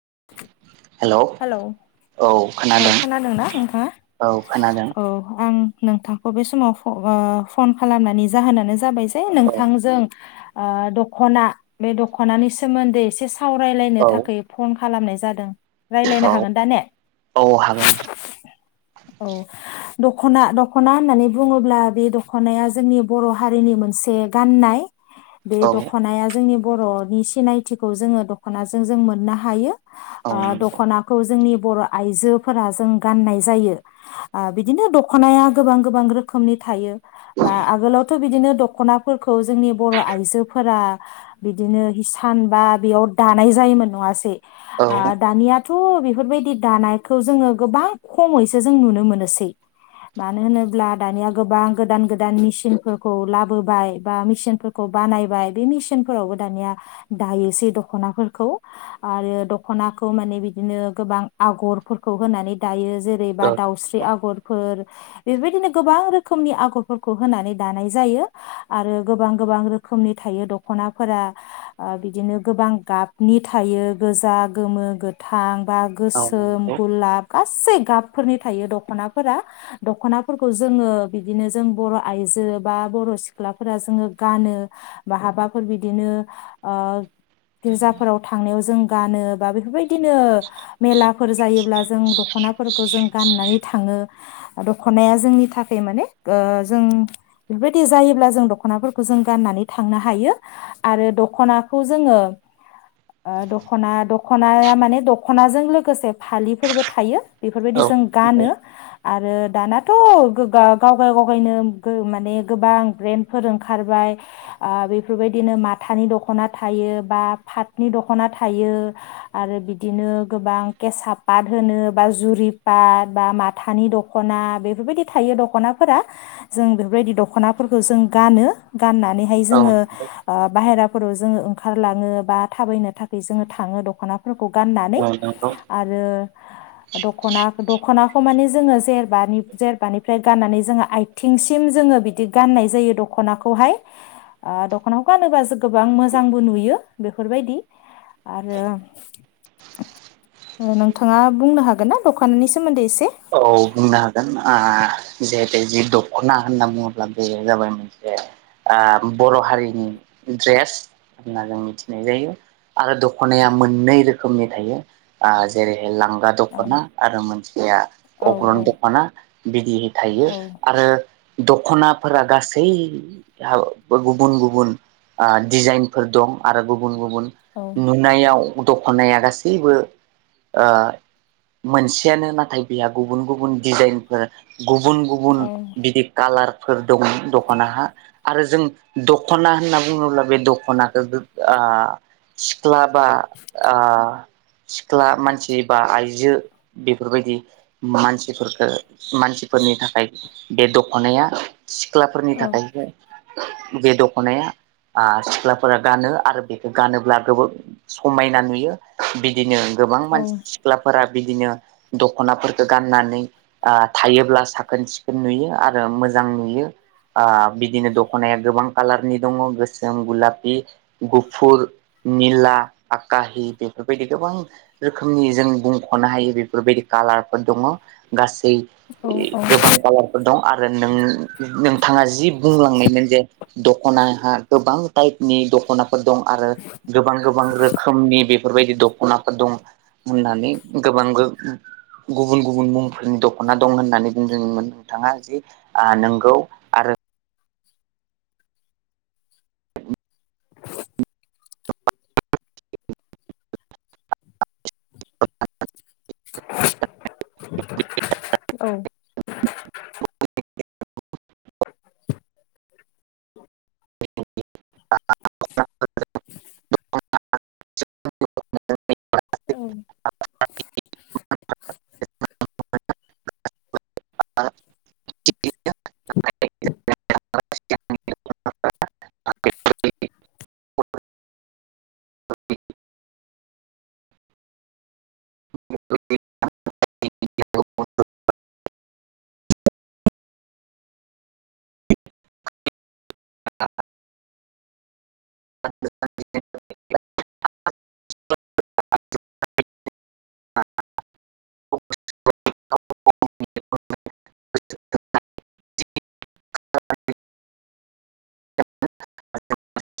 [inaudible] hello औ औ खोनादों खोनादोंना नोंथाङा औ खोनादों औ आं नोंथांखौ बे समाव फ ओ फन खालामनायनि जाहोनानो जाबाय दे औ नोंथांजों आ दख'ना बे दख'नानि सोमोन्दै एसेस सावरायलायनो औ थाखोय फन खालामनाय जादों औ रायलायनो हागोन दा ने औ हागोन औ दख'ना दख'ना होननानै बुङोब्ला बे दख'नाया जोंनि बर' हारिनि मोनसे गाननाय बे औ दख'नाया जोंनि बर'नि सिनायथिखौ जोङो दख'नाजों जों मोननो हायो औ आ नंगौ दख'नाखौ जोंनि बर' आइजोफोरा जों गाननाय जायो आ बिदिनो दख'नाया गोबां गोबां रोखोमनि थायो बा आगोलावथ' बिदिनो दख'नाफोरखौ जोंनि बर' आइजोफोरा बिदिनो हिसान बा बेयाव दानाय जायोमोन नङासै औ आ दानिया थ बेफोरबायदि दानायखौ जोङो गोबां खमैस सो जों नुनो मोनोसै मानो होनोब्ला दानिया गोबां गोदान गोदान मेसिनफोरखौ लाबोबाय बा मिचिनफोरखौ बानायबाय बे मिचिनफोरावबो दानिया दायोसै दख'नाफोरखौ आरो दख'नाखौ माने बिदिनो गोबां आगरफोरखौ होनानै दायो जे बा औ दाउस्रि आगरफोर बेबायदिनो गोबां रोखोमनि आगरफोरखौ होनानै दानाय जायो आरो गोबां गोबां रोखोमनि थायो दख'नाफोरा ओ बिदिनो गोबां गाबनि थायो गोजा गोमो गोथां बा औ गोसोम नंगौ औ गुलाब गासै गाब फोरनि थायो दख'नाफोरा दख'नाफोरखौ जोङो बिदिनो जों बर' आइजो बा बर' सिख्लाफोरा जोङो गानो बा हाबाफोर बिदिनो ओ गिर्जाफोराव थांनायाव जों गानो बा बेफोरबायदिनो मेलाफोर जायोब्ला जों दख'नाफोर खो जों गाननानै थाङो दख'नाया जोंनि थाखाय माने ओ जों बेफोरबायदि जायोब्ला जों दख'नाफोरखौ जों गाननानै थांनो हायो आरो दख'नाखौ जोङो ओ दख'ना दख'नाया माने दख'नाजों लोगोसे फालिफोरबो थायो बेफोरबायदि औ जों नंगौ गानो आरो दानाथ' गोगा गावगाव गावगायनो गो माने गोबां ब्रेन्डफोर ओंखारबाय ओरो इफोरबायदिनो माथानि दख'ना थायो बा फाथनि दख'ना थायो आरो बिदिनो गोबां केसा पात होनो बा जुरिपा बा माथानि दख'ना बेफोरबायदि थायो दख'नाफोरा जों बेफोरबायदि दख'नाफोरखौ जों गानो गाननानैहाय जोङो ओ बाहेरा फोराव जोङो ओंखारलाङो बा थाबायनो थाखोय जोङो थाङो दख'नाफोर खौ गाननानै औ नंगौ आरो ख'ना दख'नाखौ माने जोङो जेरबानि जेरबानिफ्राय गाननानै जोङो आइथिंसिम जोङो बिदि गाननाय जायो दख'नाखौहाय ओ दख'नाखौ गानोबासो गोबां मोजांबो नुयो बेफोरबायदि आरो नोंथाङा बुंनो हा गोन ना दखाननि सोमोन्दै एसे औ बुंनो हागोन आ जिहेथै जि दख'ना होनना बुङोब्ला बेयो जाबाय मोनसे ओ बर' हारिनि द्रेस होनना जों मिथिनाय जायो आरो दख'नाया मोननै रोखोमनि थायो ओ जेरैहाय लां बा औ दख'ना आरो मोनस इया औ अग्रन दख'ना बिदियै थायो औ आरो दख'नाफोरा गासै हाव गुबुन गुबुन आ दिजाइनफोर दं आरो गुबुन गु बुन औ नुनायाव दख'नाया गासैबो ओ मोनसेयानो नाथाय बेहा गुबुन गुबुन दिजाइनफोर गुबुन गुबुन औ बिदि कालार फोर दंमोन दख'नाहा आरो जों दख'ना होनना बुङोब्ला बे दख खनाखौ ओ सिख्ला बा ओ सिख्ला मानसि बा आइजो बेफोरबायदि मानसिफोरफोरखौ मानसिफोरनि थाखाय बे दख'नाया सिख्लाफोरनि थाखायसो बे दख'नाया ओ सिख्लाफोरा गानो आरो बेखौ गानोब्ला गोबां समायना नुयो बि बिदिनो गोबां औ मानसि सिख्लाफोरा बिदिनो दख'ना गाननानै ओ थायोब्ला साखोन सिखोन नुयो आरो मोजां नुयो ओ बिदिनो दख'नाया गोबां कालारनि दङ गोसोम गुलाफि गुफुर निला आकाहि बेफोरबायदि गोबां रोखोमनि जों बुंख'नो हायो बेफोरबायदि कालार दङ गासै औ गोबां कालारफोर दं आरो नों-नोंथाङा जि बुंलांनायमोन जे दख'नाहा गोबां पाइपनि दखना दं आरो गोबां गोबां रोखोमनि बे बेफोरबायदि दखनाफोर दङ' होननानै [unintelligible] गुबुन गुबुन मुंफोरनि दख'ना दं होननानै बुंदोंमोन नोंथाङा जि ओ नोंगौ आरो [unintelligible] औ [inaudible] [inaudible] [unintelligible] औ आरो [unintelligible] [unintelligible] [unintelligible] [unintelligible]